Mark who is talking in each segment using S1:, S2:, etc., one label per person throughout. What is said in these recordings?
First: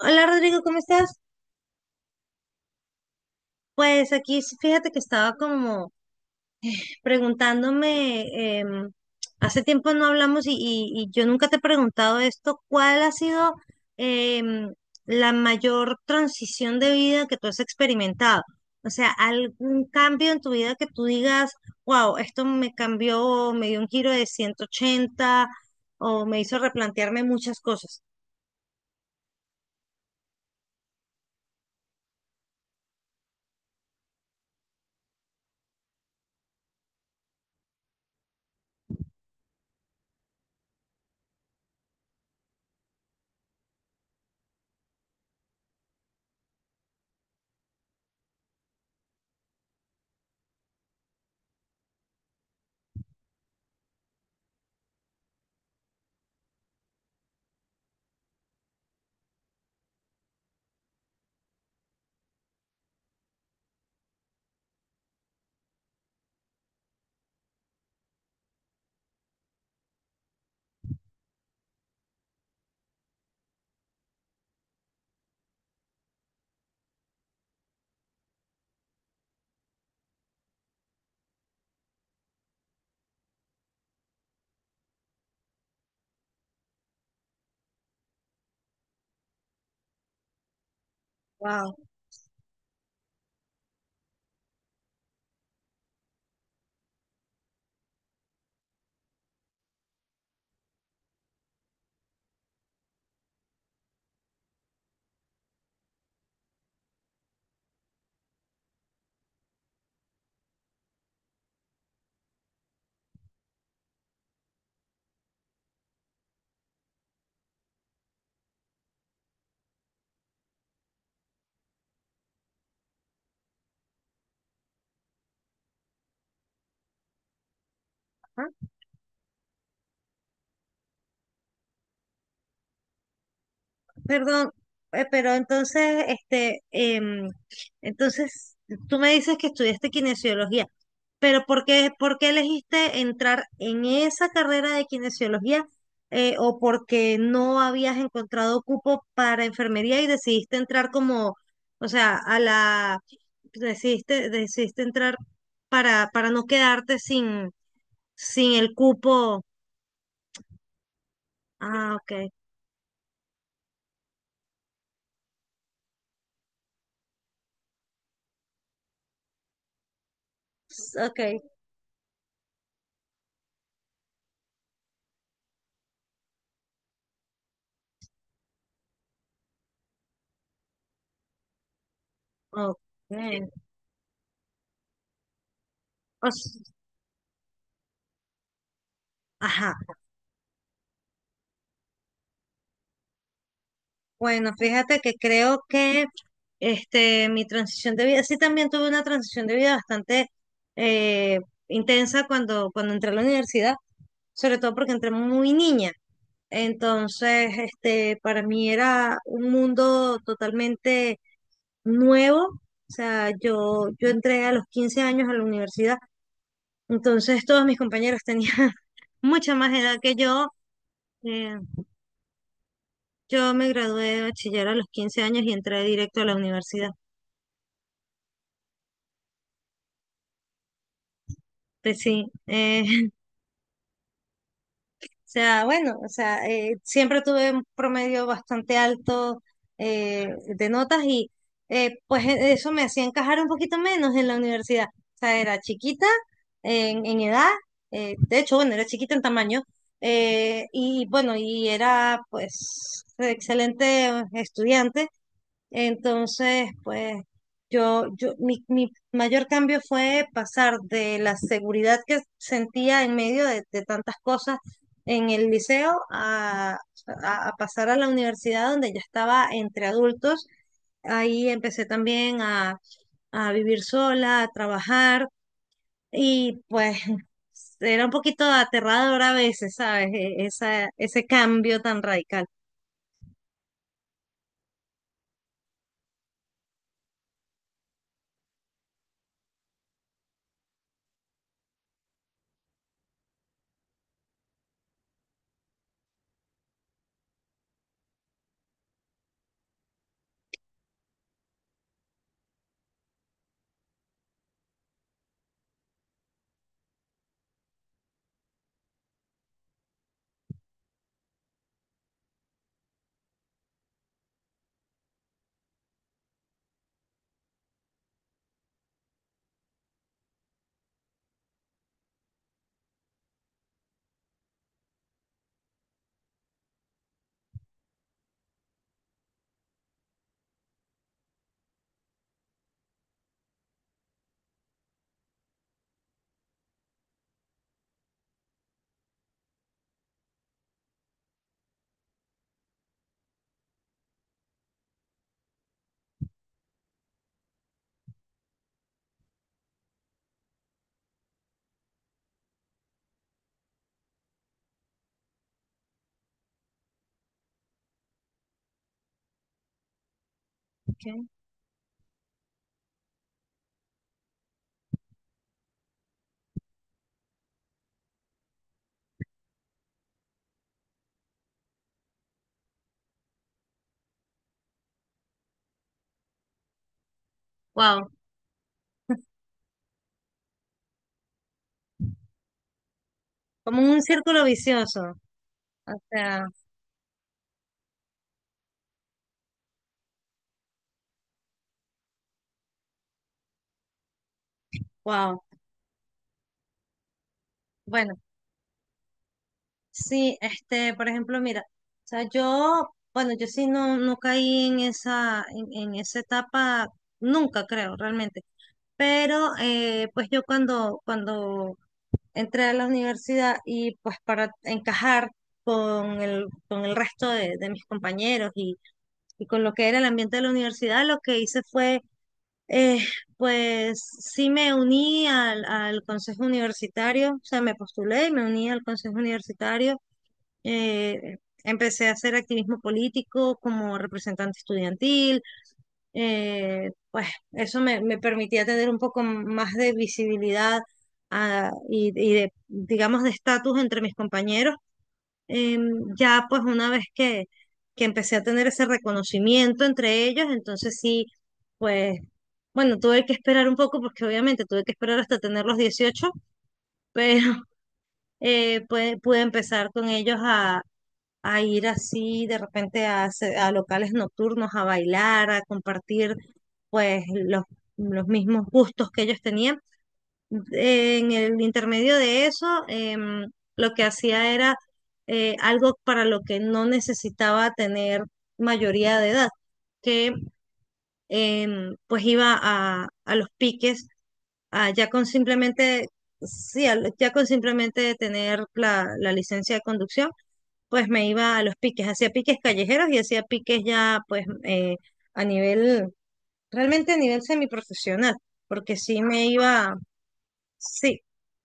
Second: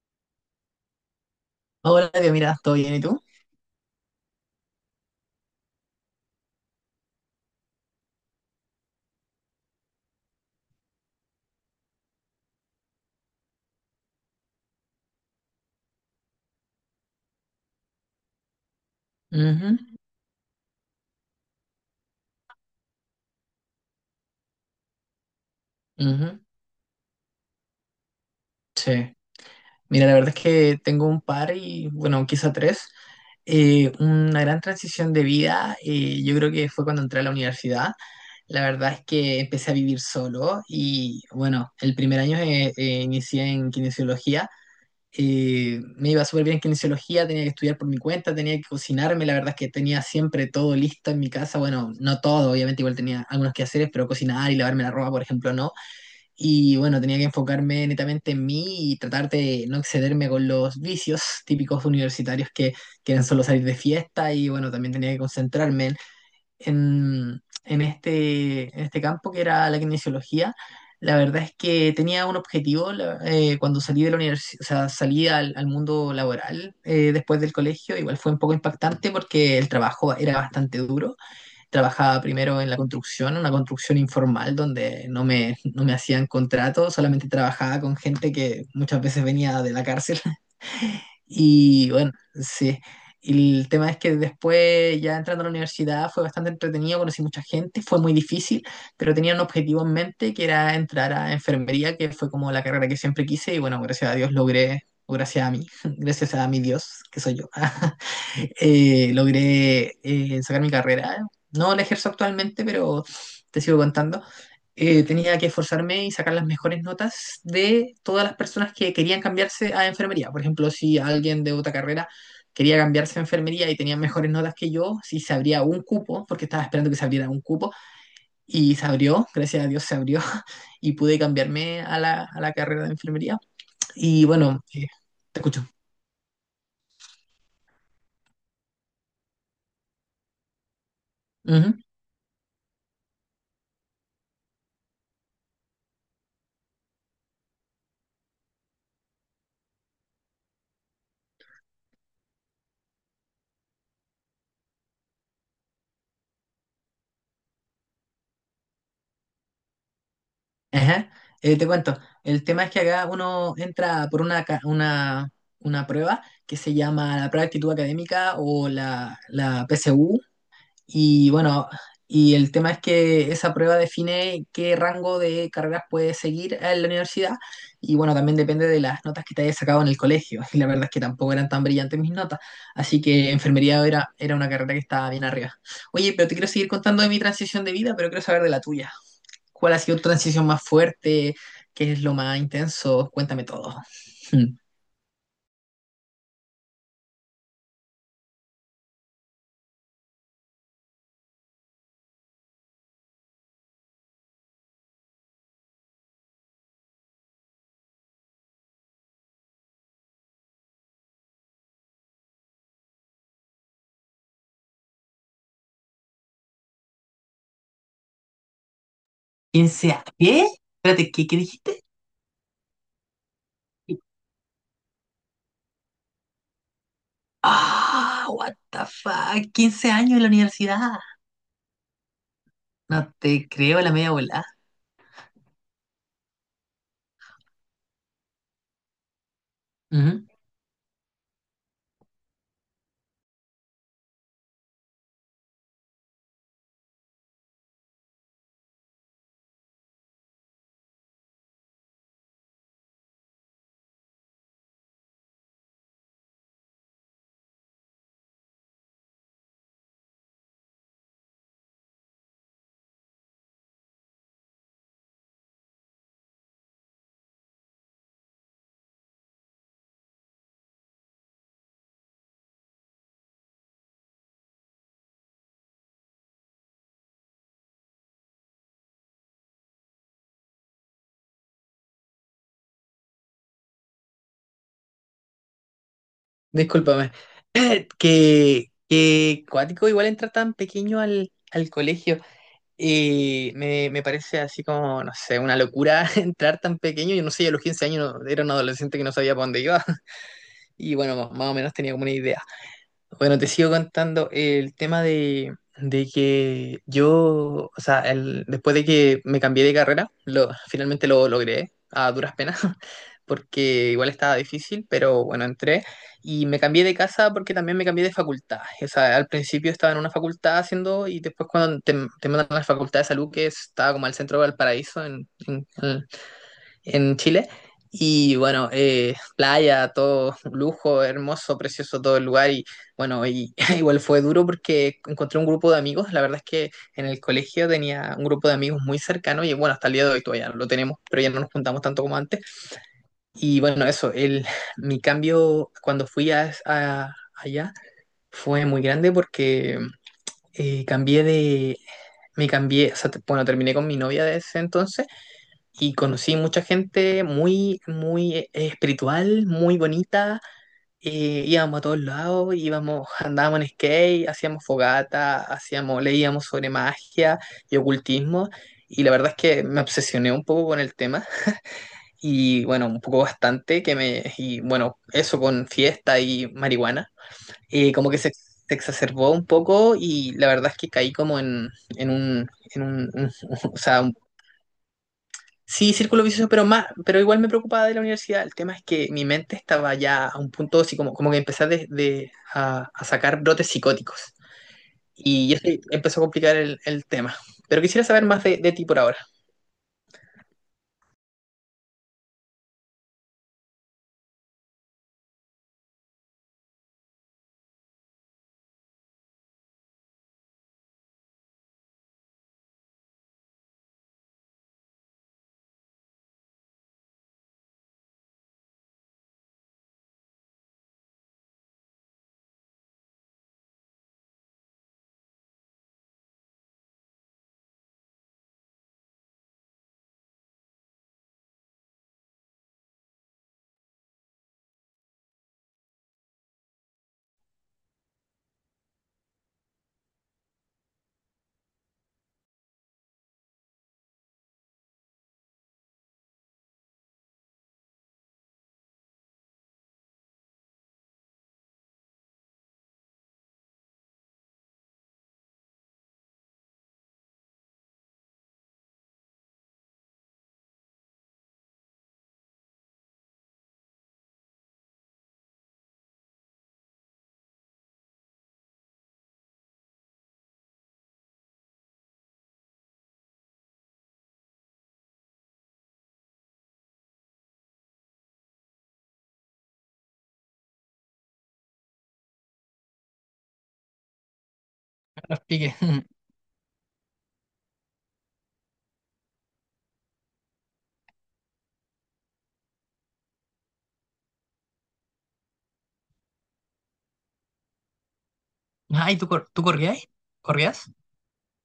S1: Hola Rodrigo, ¿cómo estás?
S2: Hola, Dios, mira, ¿todo bien y tú?
S1: Pues aquí fíjate que estaba como preguntándome, hace tiempo no hablamos y yo nunca te he preguntado esto, ¿cuál ha sido em, la mayor transición de vida que tú has experimentado? O sea,
S2: Ujú,
S1: algún cambio en tu vida que tú digas, wow, esto me cambió, me dio un giro de 180 o
S2: ujú,
S1: me hizo replantearme muchas cosas.
S2: sí. Mira, la verdad es que tengo un par y, bueno, quizá tres. Una gran transición de vida, yo creo que fue cuando entré a la universidad. La verdad es que empecé a vivir solo y, bueno, el primer año inicié en kinesiología. Y me iba súper bien en kinesiología, tenía que estudiar por mi cuenta, tenía que cocinarme. La verdad es que tenía siempre todo listo en mi casa. Bueno, no todo, obviamente, igual tenía algunos quehaceres, pero cocinar y lavarme la ropa, por ejemplo, no. Y bueno, tenía que enfocarme netamente en mí y tratar de no excederme con los vicios típicos universitarios que quieren solo salir de fiesta. Y bueno, también tenía que concentrarme en este campo que era la kinesiología. La verdad es que tenía un objetivo cuando salí de la universidad, o sea, salí al mundo laboral después del colegio, igual fue un poco impactante porque el trabajo era bastante duro. Trabajaba primero en la construcción, una construcción informal donde no me hacían contrato, solamente trabajaba con gente que muchas veces venía de la cárcel
S1: Wow.
S2: y bueno, sí. Y el tema es que después, ya entrando a la universidad, fue bastante entretenido, conocí mucha gente, fue muy difícil, pero tenía un objetivo en mente que era entrar a enfermería, que fue como la carrera que siempre quise, y bueno, gracias a Dios logré, o gracias a mí, gracias a mi Dios, que soy yo, logré sacar mi carrera. No la ejerzo actualmente, pero te sigo contando. Tenía que esforzarme y sacar las mejores notas de todas las personas que querían cambiarse a enfermería. Por ejemplo, si alguien de otra carrera quería cambiarse a enfermería y tenía mejores notas que yo, si se abría un cupo, porque estaba esperando que se abriera un cupo, y se abrió, gracias a Dios se abrió, y pude cambiarme a a la carrera de enfermería. Y
S1: Perdón,
S2: bueno,
S1: pero
S2: te escucho.
S1: entonces, entonces, tú me dices que estudiaste kinesiología, pero ¿por qué elegiste entrar en esa carrera de kinesiología? ¿O porque no habías encontrado cupo para enfermería y decidiste entrar como, o sea, decidiste entrar para no quedarte sin, sin el cupo?
S2: Ajá, te
S1: Ah,
S2: cuento.
S1: ok,
S2: El tema es que acá uno entra por una prueba que se llama la prueba de actitud académica o la PSU.
S1: ok,
S2: Y bueno, y el tema es que esa prueba define qué rango de carreras puedes seguir en la universidad. Y bueno, también depende de las notas que te hayas sacado en el colegio. Y la verdad es que tampoco eran tan brillantes mis notas.
S1: ok.
S2: Así que era una carrera que estaba bien arriba. Oye,
S1: O
S2: pero te quiero
S1: s-
S2: seguir contando de mi transición de vida, pero quiero saber de la tuya. ¿Cuál
S1: Ajá.
S2: ha sido tu transición más fuerte? ¿Qué es lo más intenso? Cuéntame todo.
S1: Bueno,
S2: Hmm.
S1: fíjate que creo que este, mi transición de vida, sí también tuve una transición de vida bastante eh, intensa cuando entré a la universidad, sobre todo porque entré muy niña. Entonces, este, para mí era un mundo totalmente nuevo. O sea, yo entré a los 15 años a la universidad, entonces todos mis compañeros tenían mucha más
S2: ¿Quince
S1: edad
S2: años?
S1: que
S2: ¿Qué?
S1: yo.
S2: Espérate, ¿qué, qué
S1: Eh,
S2: dijiste?
S1: yo me gradué de bachiller a los 15 años y entré directo a la universidad.
S2: Ah, what the fuck. 15 años en la universidad.
S1: Pues sí,
S2: No
S1: o
S2: te creo la media volada.
S1: sea, bueno, o sea, siempre tuve un promedio bastante alto
S2: Ujú.
S1: de notas y pues eso me hacía encajar un poquito menos en la universidad. O sea, era chiquita en edad, de hecho, bueno, era chiquita en tamaño y bueno, y era pues excelente estudiante. Entonces, pues mi mayor cambio fue pasar de la seguridad que sentía en medio de tantas cosas en el liceo a pasar a la universidad donde ya estaba entre adultos. Ahí empecé también a vivir sola, a trabajar y pues era un poquito aterrador a veces, ¿sabes? Esa, ese cambio tan radical.
S2: Discúlpame. Que cuático igual entra tan pequeño al colegio. Y me parece así como, no sé, una locura entrar tan pequeño. Yo no sé, yo a los 15 años era un adolescente que no sabía para dónde iba. Y bueno, más o menos tenía como una idea. Bueno, te sigo contando el tema de que yo, o sea, después de que me cambié de carrera, lo, finalmente lo logré a duras penas, porque igual estaba difícil, pero bueno, entré y me cambié de casa porque también me cambié de facultad. O sea, al principio estaba en una facultad haciendo y después te mandan a la facultad de salud, que estaba como al centro de Valparaíso, en Chile. Y bueno, playa, todo lujo, hermoso, precioso todo el lugar. Y bueno, y, igual fue duro porque encontré un grupo de amigos. La verdad es que en el colegio tenía un grupo de amigos muy cercano y bueno, hasta el día de hoy todavía no lo tenemos, pero ya no nos juntamos tanto como antes. Y bueno, eso, el, mi cambio cuando fui allá fue muy grande porque cambié de... Me cambié, o sea, bueno, terminé con mi novia de ese entonces y conocí mucha gente muy, muy espiritual, muy bonita. Íbamos a todos lados, íbamos, andábamos en skate, hacíamos fogata, hacíamos, leíamos sobre magia y ocultismo. Y la verdad es que me obsesioné un poco con el tema y bueno, un poco bastante y bueno, eso con fiesta y marihuana,
S1: Wow,
S2: como que se exacerbó un poco y la verdad es que caí como en un, en un, un- o
S1: como un
S2: sea,
S1: círculo vicioso. O
S2: sí, círculo
S1: sea,
S2: vicioso, pero más, pero igual me preocupaba de la universidad. El tema es que mi mente estaba ya a un punto así como, como que empecé a sacar brotes psicóticos.
S1: wow,
S2: Y eso empezó a complicar el tema. Pero quisiera
S1: bueno,
S2: saber más de ti por ahora.
S1: sí, este, por ejemplo, mira, o sea, yo, bueno, yo sí no, no caí en esa etapa, nunca creo, realmente. Pero, pues yo cuando entré a la universidad y pues para encajar con el resto de mis compañeros y con lo que era el ambiente de la universidad, lo que hice fue, eh, pues sí me uní al, al consejo universitario, o sea, me postulé y me uní al consejo universitario eh, empecé a hacer activismo político como representante estudiantil, pues eso me, me permitía tener un poco más de visibilidad ah, y de, digamos, de estatus entre mis compañeros. Ya pues una vez que empecé a tener ese reconocimiento entre ellos, entonces sí, pues bueno, tuve que esperar un poco porque obviamente tuve que esperar hasta tener los 18, pero pude empezar con ellos a ir así de repente a, a locales nocturnos, a bailar, a compartir pues los mismos gustos que ellos tenían. En el intermedio de eso, lo que hacía era algo para lo que no necesitaba tener mayoría de edad, que pues iba a los piques, a ya con
S2: No explique.
S1: simplemente, sí, ya con simplemente tener la la licencia de conducción pues me iba a los piques, hacía piques callejeros y hacía piques ya pues a nivel, realmente a nivel semiprofesional, porque
S2: Ay,
S1: sí me
S2: ¿tú
S1: iba,
S2: corrías? ¿Corrías?
S1: sí,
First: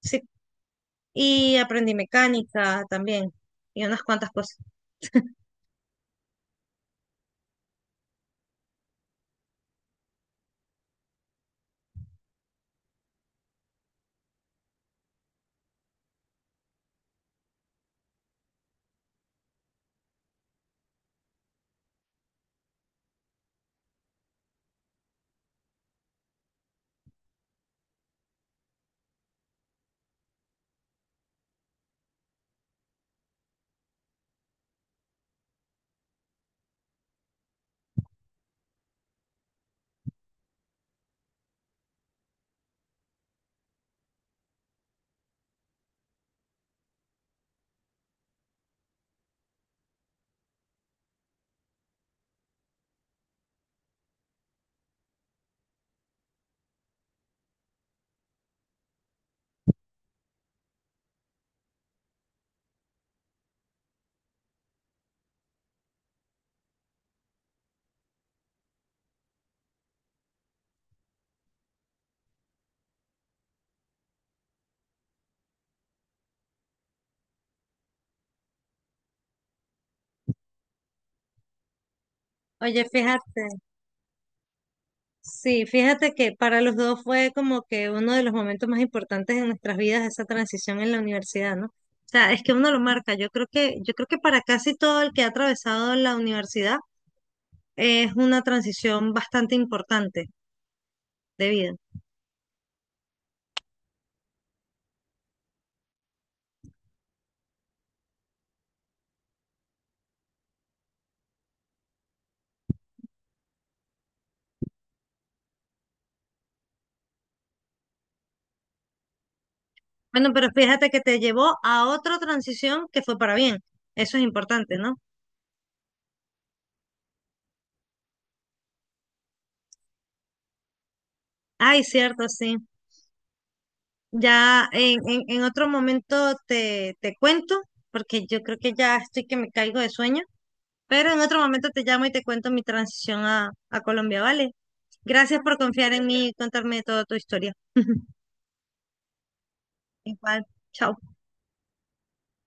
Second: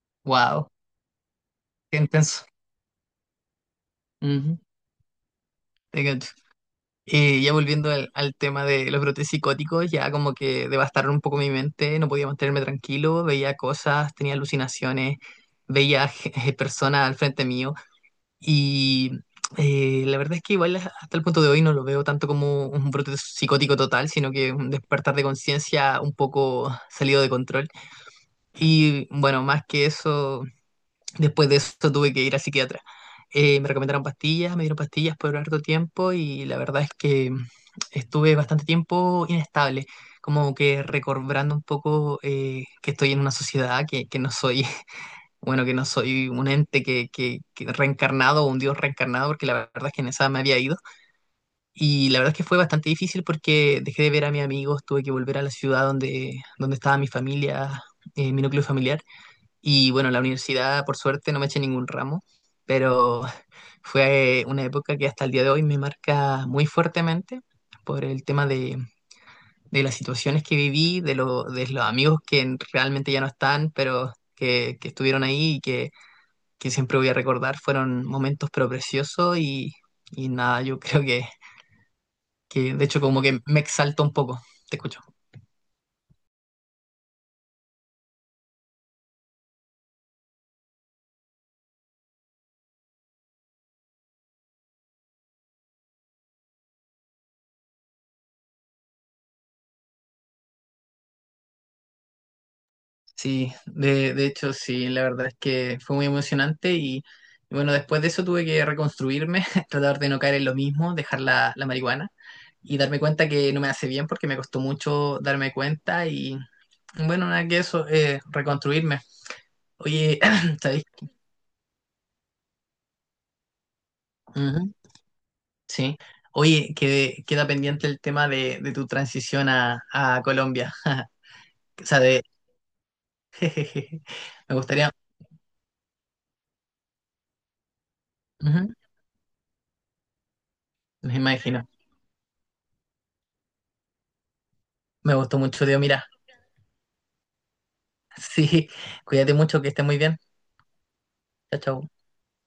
S1: sí,
S2: Wow,
S1: y aprendí
S2: qué intenso.
S1: mecánica también y unas cuantas
S2: Ujú,
S1: cosas.
S2: te cacho. Ya volviendo al tema de los brotes psicóticos, ya como que devastaron un poco mi mente, no podía mantenerme tranquilo, veía cosas, tenía alucinaciones, veía personas al frente mío y la verdad es que igual hasta el punto de hoy no lo veo tanto como un brote psicótico total, sino que un despertar de conciencia un poco salido de control. Y bueno, más que eso... Después de eso tuve que ir a psiquiatra. Me recomendaron pastillas, me dieron pastillas por harto tiempo y la verdad es que estuve bastante tiempo inestable, como que recobrando un poco que estoy en una sociedad, que no soy, bueno, que no soy un ente que reencarnado o un dios reencarnado, porque la verdad es que en esa me había ido. Y la verdad es que fue bastante difícil porque dejé de ver a mis amigos, tuve que volver a la ciudad donde estaba mi familia, mi núcleo familiar y bueno, la universidad, por suerte, no me eché ningún ramo, pero fue una época que hasta el día de hoy me marca muy fuertemente por el tema de las situaciones que viví, de los amigos que realmente ya no están, pero que estuvieron ahí y que siempre voy a recordar. Fueron momentos pero preciosos y nada, yo creo que
S1: Oye,
S2: de hecho como que
S1: fíjate,
S2: me exalta un poco. Te escucho.
S1: sí, fíjate que para los dos fue como que uno de los momentos más importantes en nuestras vidas esa transición en la universidad, ¿no? O sea, es que uno lo marca. Yo creo que para casi todo el que ha atravesado la universidad es una transición bastante importante. De vida.
S2: Sí, de hecho sí, la verdad es que fue muy emocionante y bueno, después de eso tuve que reconstruirme, tratar de no caer en lo mismo, dejar la marihuana y darme cuenta que no me hace bien porque me costó mucho darme cuenta y bueno, nada que eso, reconstruirme. Oye,
S1: Bueno, pero
S2: ¿sabéis?
S1: fíjate que te llevó a otra transición que fue para bien. Eso es
S2: Ujú,
S1: importante, ¿no?
S2: sí. Oye, queda pendiente el tema de tu transición a Colombia.
S1: Ay,
S2: O sea, de...
S1: cierto, sí.
S2: Me
S1: Ya
S2: gustaría...
S1: en otro momento te cuento, porque yo creo que
S2: Ujú,
S1: ya estoy que me caigo de sueño, pero
S2: me
S1: en otro
S2: imagino.
S1: momento te llamo y te cuento mi transición a Colombia, ¿vale?
S2: Me gustó
S1: Gracias por
S2: mucho, Dios,
S1: confiar
S2: mira.
S1: en mí y contarme toda tu historia.
S2: Sí, cuídate mucho, que estés muy bien.
S1: Igual, chao.
S2: Chao, chao.